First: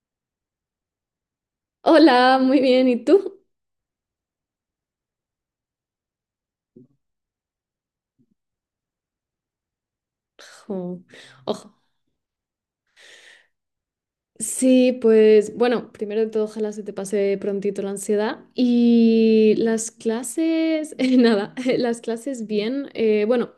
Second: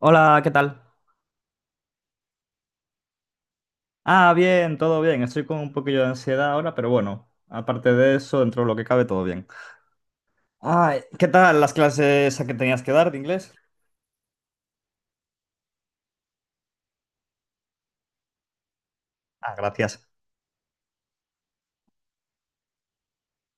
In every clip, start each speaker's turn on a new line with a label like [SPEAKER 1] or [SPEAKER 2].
[SPEAKER 1] Hola, ¿qué tal?
[SPEAKER 2] Hola, muy bien. ¿Y tú?
[SPEAKER 1] Ah, bien, todo bien. Estoy con un poquillo de ansiedad ahora, pero bueno, aparte de eso, dentro de lo que cabe, todo bien. Ah,
[SPEAKER 2] Ojo.
[SPEAKER 1] ¿qué tal las
[SPEAKER 2] Ojo.
[SPEAKER 1] clases a que tenías que dar de inglés?
[SPEAKER 2] Sí, pues bueno, primero de todo, ojalá se te pase prontito la ansiedad.
[SPEAKER 1] Ah,
[SPEAKER 2] Y las
[SPEAKER 1] gracias.
[SPEAKER 2] clases, nada, las clases bien. Bueno,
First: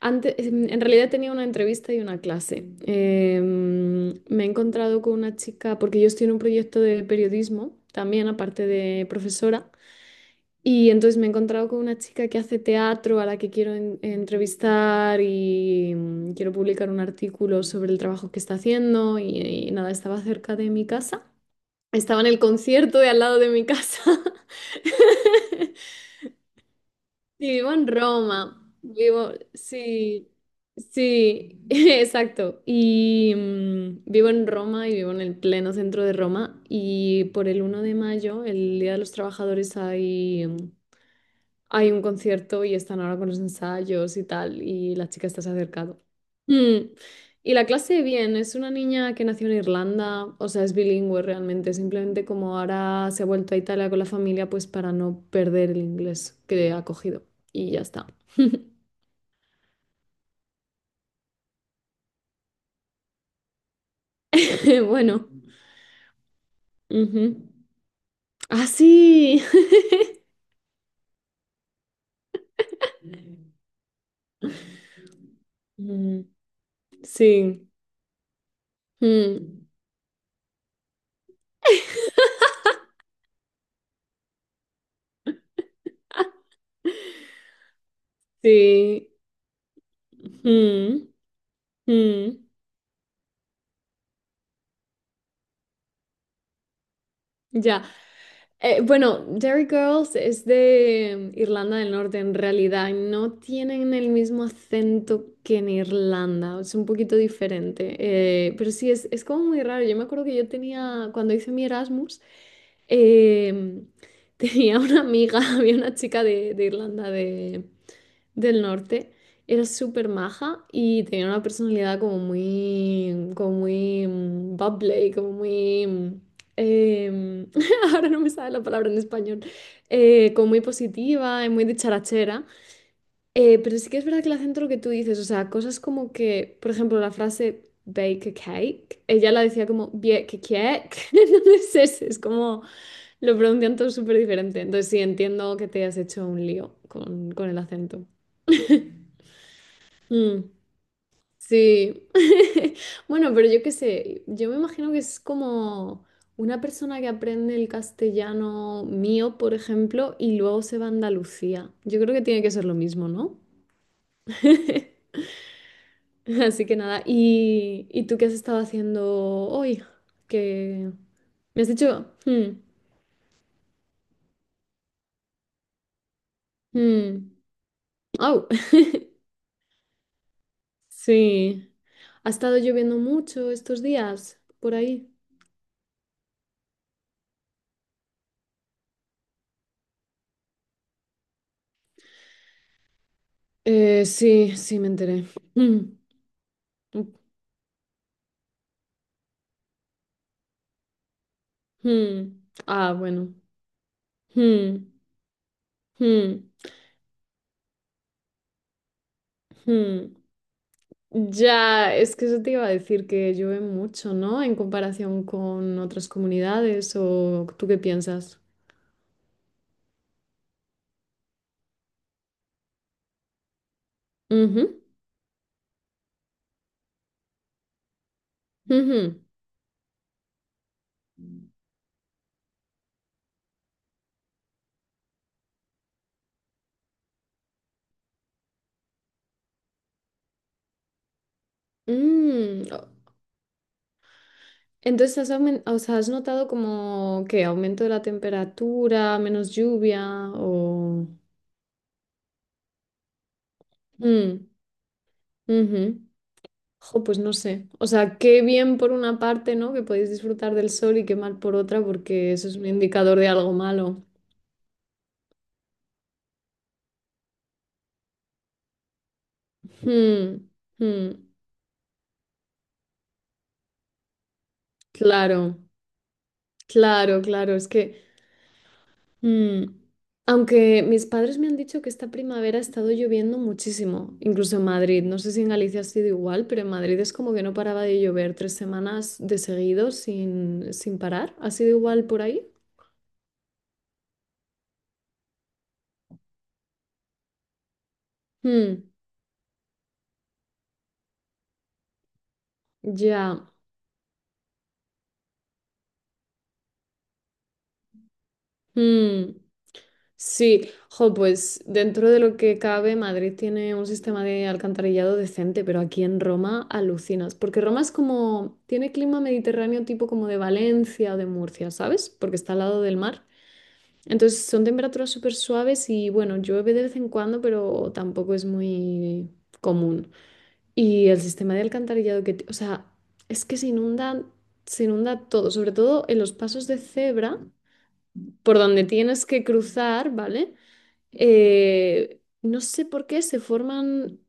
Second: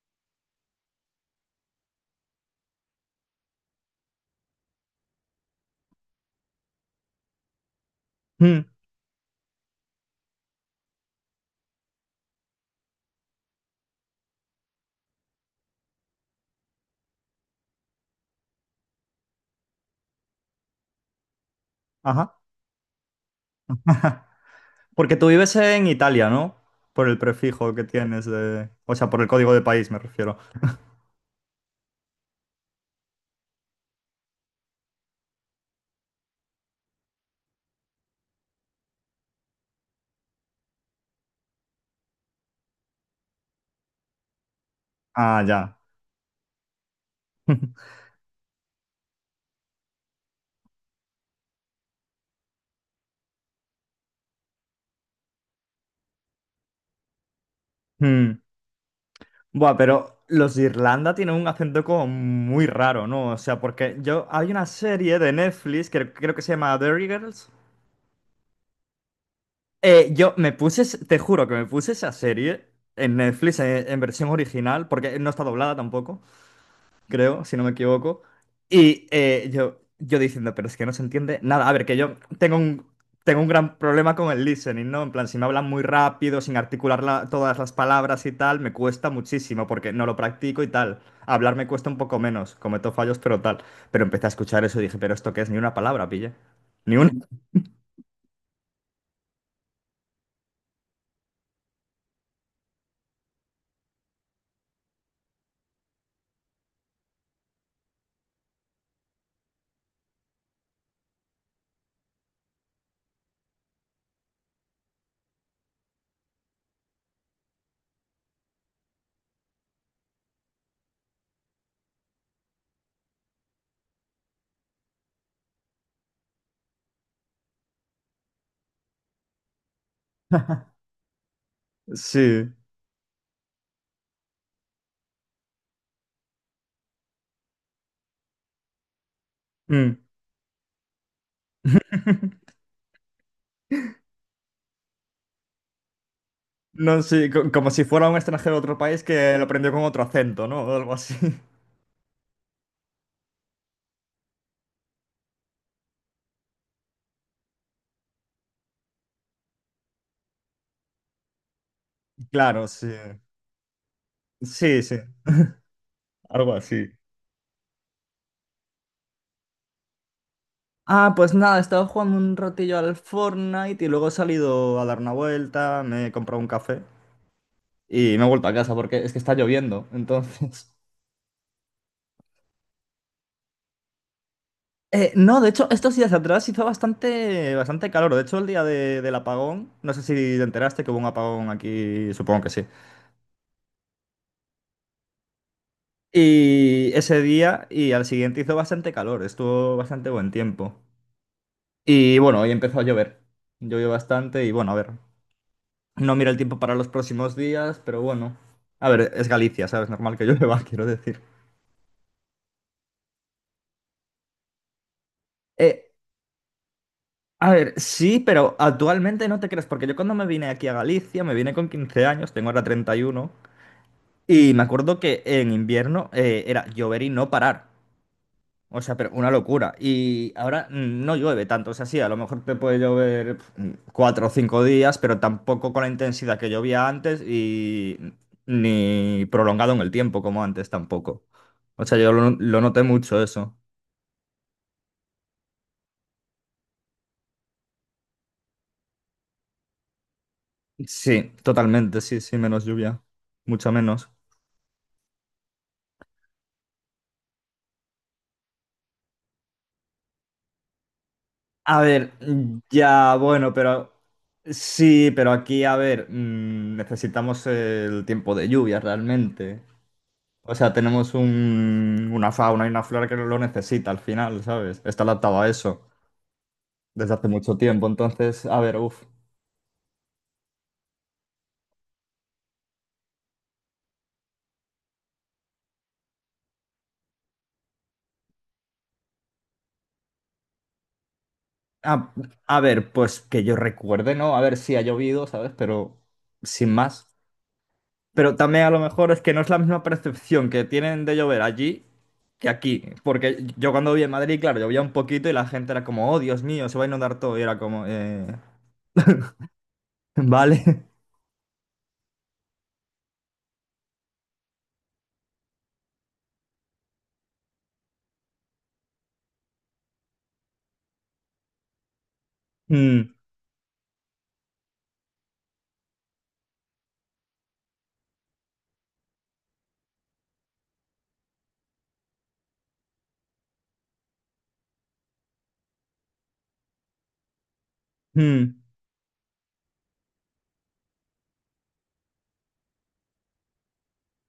[SPEAKER 2] antes, en realidad tenía una entrevista y una clase. Me he encontrado con una chica, porque yo estoy en un proyecto de periodismo, también
[SPEAKER 1] Mm,
[SPEAKER 2] aparte de profesora. Y entonces me he encontrado con una chica que hace teatro a la que quiero entrevistar y quiero publicar un artículo sobre el trabajo que está haciendo y nada, estaba cerca de mi casa. Estaba en
[SPEAKER 1] ajá.
[SPEAKER 2] el concierto de al lado de mi casa.
[SPEAKER 1] Porque tú vives en Italia, ¿no? Por el
[SPEAKER 2] Y vivo
[SPEAKER 1] prefijo que
[SPEAKER 2] en
[SPEAKER 1] tienes
[SPEAKER 2] Roma.
[SPEAKER 1] de... O sea, por el
[SPEAKER 2] Vivo,
[SPEAKER 1] código de país me
[SPEAKER 2] sí,
[SPEAKER 1] refiero.
[SPEAKER 2] sí, exacto. Y vivo en Roma y vivo en el pleno centro de Roma. Y por el 1 de mayo, el Día de los Trabajadores, hay un concierto y están ahora con los ensayos y tal, y la chica
[SPEAKER 1] Ah,
[SPEAKER 2] está se ha
[SPEAKER 1] ya.
[SPEAKER 2] acercado. Mm. Y la clase, bien, es una niña que nació en Irlanda, o sea, es bilingüe realmente, simplemente como ahora se ha vuelto a Italia con la familia, pues para no perder el inglés que ha cogido. Y ya está.
[SPEAKER 1] Mm. Buah, pero los de Irlanda tienen un acento como muy raro, ¿no? O sea, porque yo... Hay una serie
[SPEAKER 2] Bueno.
[SPEAKER 1] de Netflix que creo que se llama Derry
[SPEAKER 2] Ujú.
[SPEAKER 1] Girls.
[SPEAKER 2] Ah, sí.
[SPEAKER 1] Yo me puse, te juro que me puse esa serie en Netflix en versión original, porque no está doblada tampoco,
[SPEAKER 2] Mm.
[SPEAKER 1] creo, si no
[SPEAKER 2] Sí.
[SPEAKER 1] me equivoco. Y eh,
[SPEAKER 2] Mm.
[SPEAKER 1] yo, yo diciendo, pero es que no se entiende nada. A ver, que yo tengo un gran problema con el listening, ¿no? En plan, si me hablan muy rápido, sin articular todas las palabras y tal, me cuesta
[SPEAKER 2] Sí.
[SPEAKER 1] muchísimo porque no lo practico y tal.
[SPEAKER 2] Mm,
[SPEAKER 1] Hablar me cuesta un poco
[SPEAKER 2] mm.
[SPEAKER 1] menos, cometo fallos, pero tal. Pero empecé a escuchar eso y dije, pero esto qué es, ni una palabra, pille. Ni una.
[SPEAKER 2] Ya. Bueno, Derry Girls es de Irlanda del Norte, en realidad no tienen el mismo acento que en Irlanda, es un poquito diferente, pero sí, es como muy raro. Yo me acuerdo que yo tenía, cuando hice mi Erasmus, em, tenía una amiga, había una chica de Irlanda del Norte, era súper maja y tenía una personalidad como muy bubbly, como muy... em, ahora no me sale la palabra en español, como muy positiva y muy dicharachera.
[SPEAKER 1] Sí.
[SPEAKER 2] Pero sí que es verdad que el acento lo que tú dices, o sea, cosas como que, por ejemplo, la frase bake a cake, ella la decía como
[SPEAKER 1] Mm.
[SPEAKER 2] bake cake, entonces es, como lo pronuncian todo súper diferente. Entonces sí, entiendo que te has hecho un lío
[SPEAKER 1] No, sí,
[SPEAKER 2] con el
[SPEAKER 1] como si
[SPEAKER 2] acento.
[SPEAKER 1] fuera un extranjero de otro país que lo aprendió con otro
[SPEAKER 2] Mm.
[SPEAKER 1] acento, ¿no? O algo así.
[SPEAKER 2] Sí. Bueno, pero yo qué sé, yo me imagino que es como una persona que aprende el castellano mío, por ejemplo, y luego se va a Andalucía. Yo creo que tiene que ser
[SPEAKER 1] Claro,
[SPEAKER 2] lo
[SPEAKER 1] sí.
[SPEAKER 2] mismo, ¿no?
[SPEAKER 1] Sí, sí, algo
[SPEAKER 2] Así que
[SPEAKER 1] así.
[SPEAKER 2] nada, ¿y tú qué has estado haciendo hoy? Que
[SPEAKER 1] Ah, pues nada,
[SPEAKER 2] me has
[SPEAKER 1] estaba
[SPEAKER 2] dicho.
[SPEAKER 1] jugando un
[SPEAKER 2] Hmm.
[SPEAKER 1] ratillo al Fortnite y luego he salido a dar una vuelta, me he comprado un café
[SPEAKER 2] Hmm.
[SPEAKER 1] y me he
[SPEAKER 2] Au.
[SPEAKER 1] vuelto a casa porque es que está lloviendo, entonces...
[SPEAKER 2] Sí. ¿Ha estado lloviendo mucho estos días por ahí?
[SPEAKER 1] No, de hecho, estos días atrás hizo bastante, bastante calor. De hecho, el día del apagón, no sé si te enteraste que hubo un apagón aquí, supongo que sí.
[SPEAKER 2] Sí, sí, me enteré. Mm,
[SPEAKER 1] Y
[SPEAKER 2] mm,
[SPEAKER 1] ese día y al siguiente hizo bastante calor, estuvo bastante buen tiempo. Y
[SPEAKER 2] mm.
[SPEAKER 1] bueno, hoy empezó a
[SPEAKER 2] Ah,
[SPEAKER 1] llover.
[SPEAKER 2] bueno.
[SPEAKER 1] Llovió bastante y bueno, a
[SPEAKER 2] Mm.
[SPEAKER 1] ver, no miro el
[SPEAKER 2] Hmm,
[SPEAKER 1] tiempo para los próximos días, pero bueno. A ver, es Galicia, ¿sabes?
[SPEAKER 2] hmm.
[SPEAKER 1] Normal que llueva, quiero decir.
[SPEAKER 2] Ya, es que eso te iba a decir que llueve mucho, ¿no? En comparación con
[SPEAKER 1] Eh,
[SPEAKER 2] otras comunidades, ¿o
[SPEAKER 1] a
[SPEAKER 2] tú
[SPEAKER 1] ver,
[SPEAKER 2] qué
[SPEAKER 1] sí,
[SPEAKER 2] piensas?
[SPEAKER 1] pero actualmente no te crees, porque yo cuando me vine aquí a Galicia, me vine con 15 años, tengo ahora 31, y uno, y
[SPEAKER 2] Ujú,
[SPEAKER 1] me acuerdo que en invierno era llover y no parar. O sea, pero
[SPEAKER 2] ujú.
[SPEAKER 1] una locura. Y ahora no llueve tanto. O sea, sí, a lo mejor te puede llover 4 o 5 días, pero tampoco con la intensidad que llovía antes y ni prolongado en el tiempo como antes tampoco. O sea, yo lo
[SPEAKER 2] Mm.
[SPEAKER 1] noté mucho eso.
[SPEAKER 2] Entonces, has, o sea, ¿has notado como que aumento de la temperatura, menos lluvia o...?
[SPEAKER 1] Sí, totalmente, sí, sí, menos lluvia. Mucha menos.
[SPEAKER 2] Mm, ujú. Jo, pues no sé. O sea, qué bien por una parte, ¿no? Que podéis disfrutar del sol y qué mal por
[SPEAKER 1] A
[SPEAKER 2] otra,
[SPEAKER 1] ver,
[SPEAKER 2] porque eso es un
[SPEAKER 1] ya,
[SPEAKER 2] indicador de
[SPEAKER 1] bueno,
[SPEAKER 2] algo
[SPEAKER 1] pero
[SPEAKER 2] malo.
[SPEAKER 1] sí, pero aquí, a ver, necesitamos el tiempo de lluvia realmente.
[SPEAKER 2] Hmm,
[SPEAKER 1] O sea, tenemos
[SPEAKER 2] hmm.
[SPEAKER 1] una fauna y una flora que lo necesita al final, ¿sabes? Está adaptado a
[SPEAKER 2] Claro.
[SPEAKER 1] eso desde
[SPEAKER 2] Claro,
[SPEAKER 1] hace mucho
[SPEAKER 2] claro, es
[SPEAKER 1] tiempo.
[SPEAKER 2] que
[SPEAKER 1] Entonces, a ver, uff.
[SPEAKER 2] mm, aunque mis padres me han dicho que esta primavera ha estado lloviendo muchísimo, incluso en Madrid, no sé si en Galicia ha sido igual, pero en Madrid es como que no paraba de llover 3 semanas de seguido sin parar, ¿ha sido igual
[SPEAKER 1] A,
[SPEAKER 2] por ahí?
[SPEAKER 1] a ver, pues que yo recuerde, ¿no? A ver si ha llovido, ¿sabes? Pero sin más. Pero también a lo
[SPEAKER 2] Mm.
[SPEAKER 1] mejor es que no es la misma percepción que tienen de llover allí que aquí.
[SPEAKER 2] Ya.
[SPEAKER 1] Porque yo cuando viví en Madrid, claro, llovía un poquito y la gente era como, oh, Dios mío, se va a inundar todo. Y era como,
[SPEAKER 2] Mm.
[SPEAKER 1] vale.
[SPEAKER 2] Sí, jo, pues dentro de lo que cabe, Madrid tiene un sistema de alcantarillado decente, pero aquí en Roma alucinas, porque Roma es como, tiene clima mediterráneo tipo como de Valencia o de Murcia, ¿sabes? Porque está al lado del
[SPEAKER 1] Mm,
[SPEAKER 2] mar. Entonces son temperaturas súper suaves y bueno, llueve de vez en cuando, pero tampoco es muy común. Y el sistema de alcantarillado que, o sea, es que se inunda todo, sobre todo en los pasos de cebra,
[SPEAKER 1] mm.
[SPEAKER 2] por donde tienes que cruzar, ¿vale? No sé por qué se forman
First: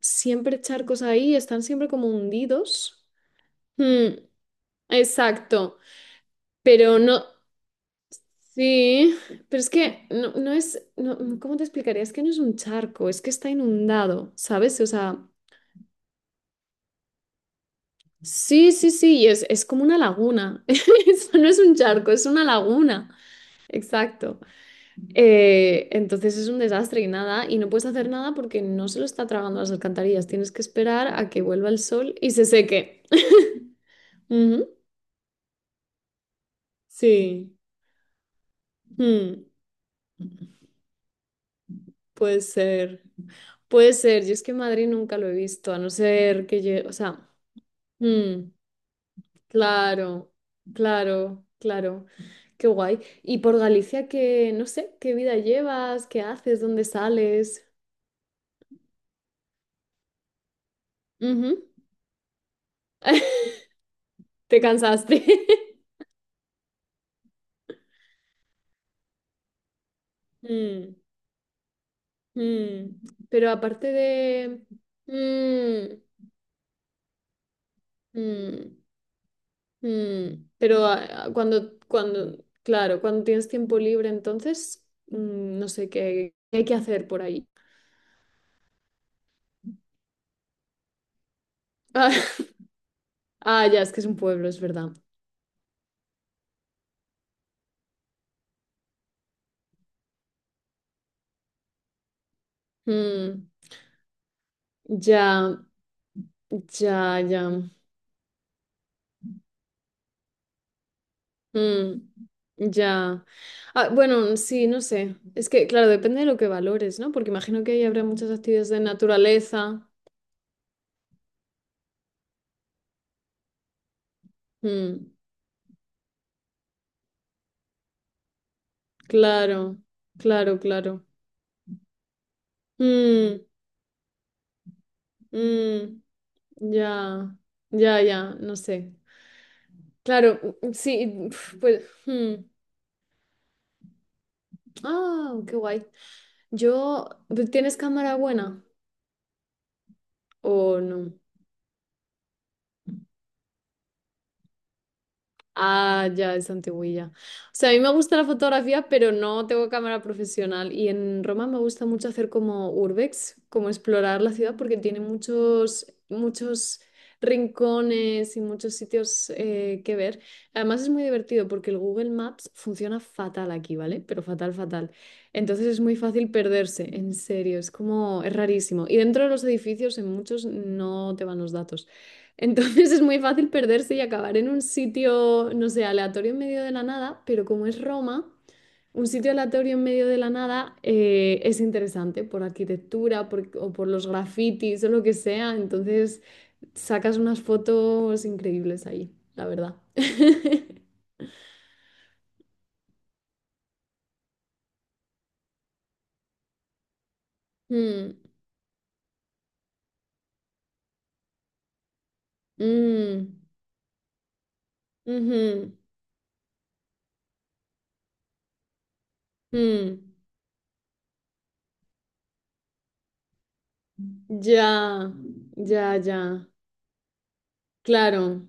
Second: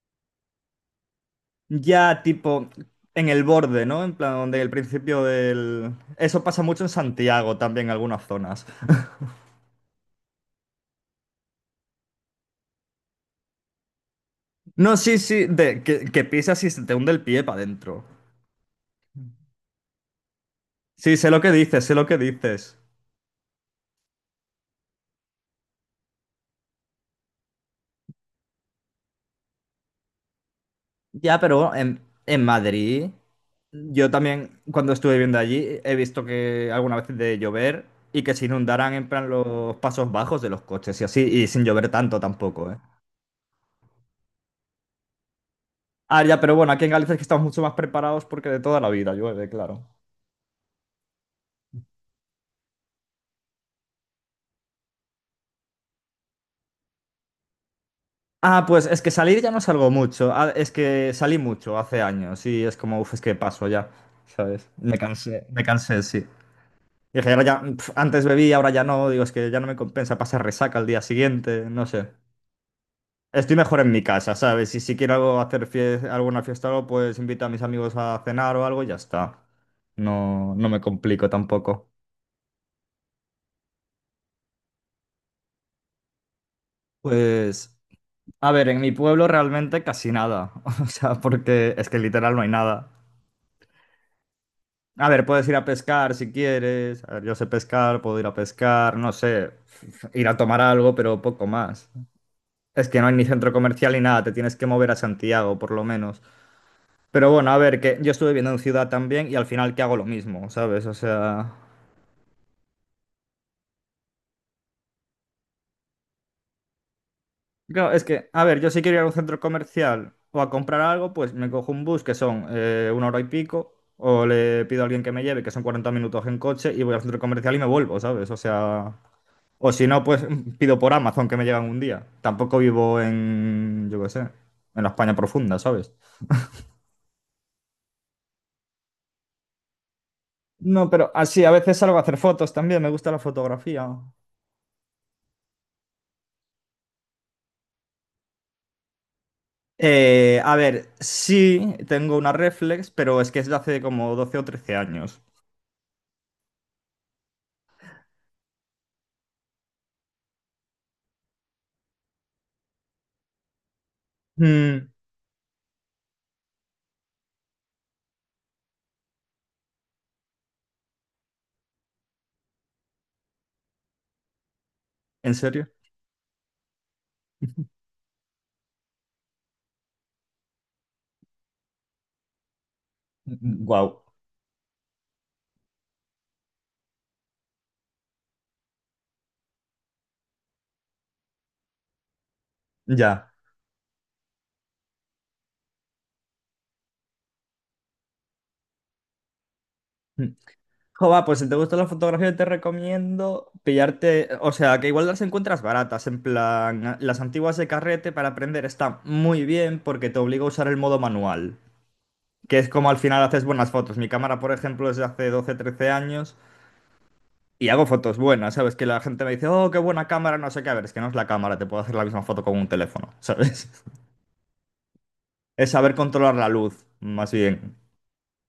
[SPEAKER 2] siempre charcos ahí, están siempre como
[SPEAKER 1] Ya tipo
[SPEAKER 2] hundidos.
[SPEAKER 1] en el borde, ¿no?
[SPEAKER 2] Mm,
[SPEAKER 1] En plan, donde el principio
[SPEAKER 2] exacto,
[SPEAKER 1] del... Eso pasa mucho en
[SPEAKER 2] pero no,
[SPEAKER 1] Santiago también, en algunas zonas.
[SPEAKER 2] sí, pero es que no, no es, no, ¿cómo te explicaría? Es que no es un charco, es que está inundado, ¿sabes? O
[SPEAKER 1] No, sí,
[SPEAKER 2] sea,
[SPEAKER 1] sí, de que pisas y se te hunde el pie para adentro.
[SPEAKER 2] sí, sí, sí, y es como una laguna.
[SPEAKER 1] Sí, sé
[SPEAKER 2] Eso
[SPEAKER 1] lo
[SPEAKER 2] no
[SPEAKER 1] que
[SPEAKER 2] es un
[SPEAKER 1] dices, sé lo
[SPEAKER 2] charco,
[SPEAKER 1] que
[SPEAKER 2] es una
[SPEAKER 1] dices.
[SPEAKER 2] laguna. Exacto. Entonces es un desastre y nada, y no puedes hacer nada porque no se lo está tragando las alcantarillas. Tienes que esperar a
[SPEAKER 1] Ya,
[SPEAKER 2] que vuelva
[SPEAKER 1] pero
[SPEAKER 2] el
[SPEAKER 1] en,
[SPEAKER 2] sol y
[SPEAKER 1] en
[SPEAKER 2] se seque.
[SPEAKER 1] Madrid, yo también
[SPEAKER 2] Ujú.
[SPEAKER 1] cuando estuve viviendo allí he visto que alguna vez de
[SPEAKER 2] Sí,
[SPEAKER 1] llover y que se inundaran en plan
[SPEAKER 2] mm,
[SPEAKER 1] los pasos bajos de los coches y así, y sin llover tanto
[SPEAKER 2] puede
[SPEAKER 1] tampoco, ¿eh?
[SPEAKER 2] ser. Puede ser, yo es que en Madrid nunca lo he visto, a no
[SPEAKER 1] Ah, ya,
[SPEAKER 2] ser
[SPEAKER 1] pero
[SPEAKER 2] que
[SPEAKER 1] bueno, aquí
[SPEAKER 2] yo,
[SPEAKER 1] en
[SPEAKER 2] o
[SPEAKER 1] Galicia es que
[SPEAKER 2] sea,
[SPEAKER 1] estamos mucho más preparados porque
[SPEAKER 2] mm,
[SPEAKER 1] de toda la vida llueve, claro.
[SPEAKER 2] claro, claro, claro, qué guay. Y por Galicia, qué no sé, qué vida llevas, qué haces, dónde sales.
[SPEAKER 1] Ah, pues es que salir ya no salgo mucho. Ah, es que salí
[SPEAKER 2] Ujú.
[SPEAKER 1] mucho hace años y es como, uff, es que paso ya,
[SPEAKER 2] Te
[SPEAKER 1] ¿sabes?
[SPEAKER 2] cansaste.
[SPEAKER 1] Me cansé, sí. Dije, ahora ya, antes bebí, ahora ya no. Digo, es que ya no me compensa pasar resaca al
[SPEAKER 2] Mm.
[SPEAKER 1] día siguiente, no sé.
[SPEAKER 2] Mm, pero
[SPEAKER 1] Estoy mejor
[SPEAKER 2] aparte
[SPEAKER 1] en mi casa,
[SPEAKER 2] de...
[SPEAKER 1] ¿sabes? Y si quiero algo hacer
[SPEAKER 2] Mm,
[SPEAKER 1] alguna fiesta o algo, pues invito a mis amigos a cenar o
[SPEAKER 2] mm,
[SPEAKER 1] algo y ya está.
[SPEAKER 2] mm,
[SPEAKER 1] No, no me
[SPEAKER 2] pero a-
[SPEAKER 1] complico
[SPEAKER 2] a- cuando,
[SPEAKER 1] tampoco.
[SPEAKER 2] cuando, claro, cuando tienes tiempo libre, entonces, no sé qué, qué hay que hacer por ahí.
[SPEAKER 1] Pues, a ver, en mi pueblo realmente casi nada. O sea, porque es que
[SPEAKER 2] Ah,
[SPEAKER 1] literal no hay nada.
[SPEAKER 2] ah, ya, es que es un pueblo, es verdad.
[SPEAKER 1] A ver, puedes ir a pescar si quieres. A ver, yo sé pescar, puedo ir a pescar, no sé, ir a tomar algo, pero poco más. Es que no hay ni
[SPEAKER 2] Mm,
[SPEAKER 1] centro comercial ni nada, te tienes que mover a
[SPEAKER 2] ya,
[SPEAKER 1] Santiago, por lo menos.
[SPEAKER 2] ya,
[SPEAKER 1] Pero bueno, a
[SPEAKER 2] ya.
[SPEAKER 1] ver, que yo estuve viviendo en ciudad también y al final que hago lo mismo, ¿sabes? O sea,
[SPEAKER 2] Mm, ya. Ah, bueno, sí, no sé. Es que, claro, depende de lo que valores, ¿no? Porque imagino que ahí
[SPEAKER 1] claro, es
[SPEAKER 2] habrá
[SPEAKER 1] que,
[SPEAKER 2] muchas
[SPEAKER 1] a ver, yo
[SPEAKER 2] actividades de
[SPEAKER 1] si quiero ir a un centro
[SPEAKER 2] naturaleza.
[SPEAKER 1] comercial o a comprar algo, pues me cojo un bus que son una hora y pico, o le pido a alguien que
[SPEAKER 2] Mm.
[SPEAKER 1] me lleve, que son 40 minutos en coche, y voy al centro comercial y me vuelvo, ¿sabes? O sea, o
[SPEAKER 2] Claro,
[SPEAKER 1] si no, pues
[SPEAKER 2] claro,
[SPEAKER 1] pido por
[SPEAKER 2] claro.
[SPEAKER 1] Amazon que me llegan un día. Tampoco vivo
[SPEAKER 2] Mm,
[SPEAKER 1] en, yo qué sé, en la España profunda, ¿sabes?
[SPEAKER 2] mm, ya, ya, ya, no sé. Claro,
[SPEAKER 1] No, pero
[SPEAKER 2] sí,
[SPEAKER 1] así, a
[SPEAKER 2] uf,
[SPEAKER 1] veces
[SPEAKER 2] pues...
[SPEAKER 1] salgo a hacer
[SPEAKER 2] mm.
[SPEAKER 1] fotos también, me gusta la fotografía.
[SPEAKER 2] Ah, qué guay. Yo, ¿tienes cámara buena
[SPEAKER 1] A
[SPEAKER 2] o
[SPEAKER 1] ver,
[SPEAKER 2] no?
[SPEAKER 1] sí, tengo una reflex, pero es que es de hace como 12 o 13 años.
[SPEAKER 2] Ah, ya, es antiguilla. O sea, a mí me gusta la fotografía, pero no tengo cámara profesional. Y en Roma me gusta mucho hacer como urbex, como explorar la ciudad, porque
[SPEAKER 1] Mm,
[SPEAKER 2] tiene muchos, muchos rincones y muchos sitios que ver. Además es muy divertido porque el Google Maps funciona fatal aquí, ¿vale? Pero fatal, fatal.
[SPEAKER 1] ¿en
[SPEAKER 2] Entonces
[SPEAKER 1] serio?
[SPEAKER 2] es muy fácil perderse, en serio, es como, es rarísimo. Y dentro de los edificios, en muchos no te van los datos. Entonces es muy fácil perderse y
[SPEAKER 1] Wow,
[SPEAKER 2] acabar en un sitio, no sé, aleatorio en medio de la nada, pero como es Roma, un sitio aleatorio en medio de la nada es interesante por arquitectura
[SPEAKER 1] ya.
[SPEAKER 2] o por los grafitis o lo que sea. Entonces sacas unas fotos increíbles ahí, la verdad.
[SPEAKER 1] Jova, pues si te gusta la fotografía, te recomiendo pillarte, o sea, que igual las encuentras baratas, en plan, las antiguas de carrete
[SPEAKER 2] Mm,
[SPEAKER 1] para aprender están muy bien porque te obliga a usar el modo manual, que es como al final
[SPEAKER 2] mm,
[SPEAKER 1] haces buenas fotos. Mi cámara, por ejemplo, es de hace 12,
[SPEAKER 2] ujú,
[SPEAKER 1] 13 años y hago fotos buenas, ¿sabes? Que la gente me dice, oh, qué buena
[SPEAKER 2] mm.
[SPEAKER 1] cámara, no sé qué, a ver, es que no es la cámara, te puedo hacer la misma foto con un teléfono, ¿sabes?
[SPEAKER 2] Ya,
[SPEAKER 1] Es saber
[SPEAKER 2] ya,
[SPEAKER 1] controlar
[SPEAKER 2] ya.
[SPEAKER 1] la luz, más bien.
[SPEAKER 2] Claro,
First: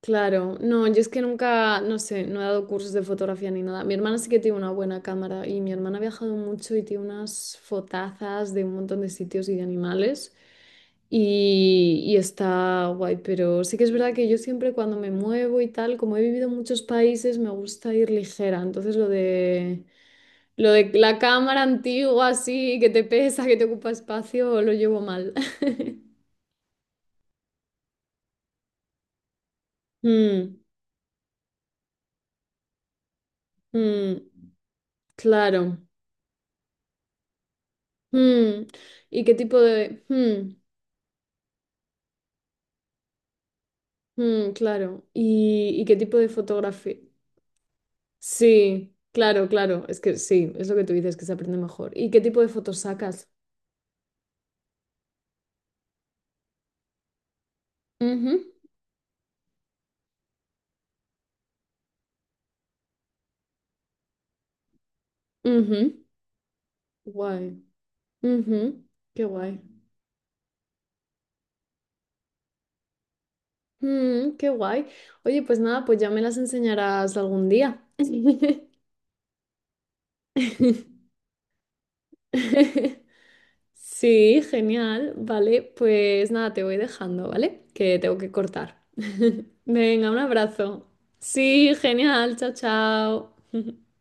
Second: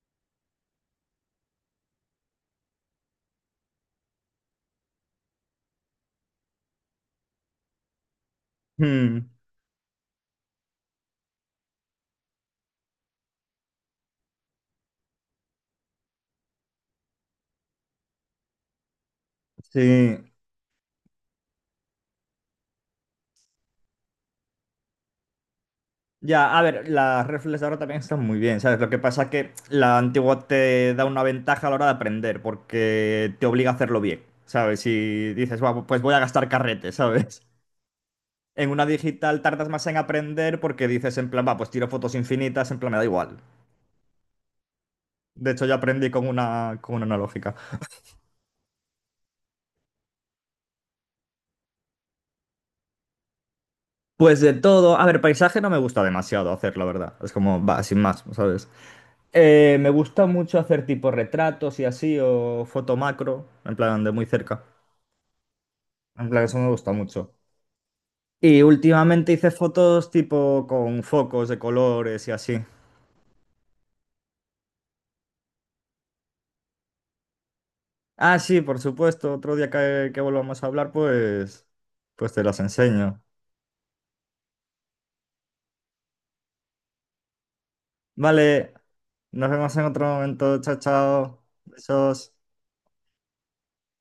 [SPEAKER 2] claro. No, yo es que nunca, no sé, no he dado cursos de fotografía ni nada. Mi hermana sí que tiene una buena cámara y mi hermana ha viajado mucho y tiene unas fotazas de un montón de
[SPEAKER 1] Hmm,
[SPEAKER 2] sitios y de animales y, está guay, pero sí que es verdad que yo siempre cuando me muevo y tal, como he vivido en muchos países, me gusta ir ligera. Entonces lo de,
[SPEAKER 1] sí.
[SPEAKER 2] lo de la cámara antigua así, que te pesa, que te ocupa espacio, lo llevo mal.
[SPEAKER 1] Ya, a ver, las reflex ahora también están muy bien, ¿sabes? Lo que pasa es que la antigua
[SPEAKER 2] Mm,
[SPEAKER 1] te da una ventaja a la hora de aprender, porque te obliga a hacerlo
[SPEAKER 2] mm,
[SPEAKER 1] bien, ¿sabes? Si dices,
[SPEAKER 2] claro.
[SPEAKER 1] va, pues voy a gastar carrete, ¿sabes?
[SPEAKER 2] Mm.
[SPEAKER 1] En una
[SPEAKER 2] ¿Y qué
[SPEAKER 1] digital
[SPEAKER 2] tipo
[SPEAKER 1] tardas más en
[SPEAKER 2] de...? mm,
[SPEAKER 1] aprender porque dices, en plan, va, pues tiro fotos infinitas, en plan, me da igual.
[SPEAKER 2] mm, claro.
[SPEAKER 1] De hecho, yo
[SPEAKER 2] ¿Y qué
[SPEAKER 1] aprendí
[SPEAKER 2] tipo
[SPEAKER 1] con
[SPEAKER 2] de
[SPEAKER 1] una, con
[SPEAKER 2] fotografía?
[SPEAKER 1] una analógica.
[SPEAKER 2] Sí, claro, claro. Es que sí, es lo que tú dices, que se aprende mejor. ¿Y qué tipo de fotos sacas?
[SPEAKER 1] Pues de todo, a ver, paisaje no me gusta demasiado hacer, la verdad. Es como, va, sin más,
[SPEAKER 2] Ujú,
[SPEAKER 1] ¿sabes? Me gusta mucho hacer tipo retratos y así, o foto macro, en plan, de muy cerca.
[SPEAKER 2] ujú.
[SPEAKER 1] En plan, eso me gusta mucho.
[SPEAKER 2] Guay.
[SPEAKER 1] Y
[SPEAKER 2] Ujú. Qué
[SPEAKER 1] últimamente hice
[SPEAKER 2] guay.
[SPEAKER 1] fotos tipo con focos de colores y así.
[SPEAKER 2] Mm, qué guay. Oye, pues nada, pues ya me las enseñarás algún día.
[SPEAKER 1] Ah, sí, por supuesto. Otro día que volvamos a hablar, pues te las enseño.
[SPEAKER 2] Sí, genial. Vale, pues nada, te voy dejando, ¿vale? Que tengo que
[SPEAKER 1] Vale,
[SPEAKER 2] cortar.
[SPEAKER 1] nos vemos en otro
[SPEAKER 2] Venga, un
[SPEAKER 1] momento. Chao,
[SPEAKER 2] abrazo.
[SPEAKER 1] chao.
[SPEAKER 2] Sí,
[SPEAKER 1] Besos.
[SPEAKER 2] genial. Chao, chao.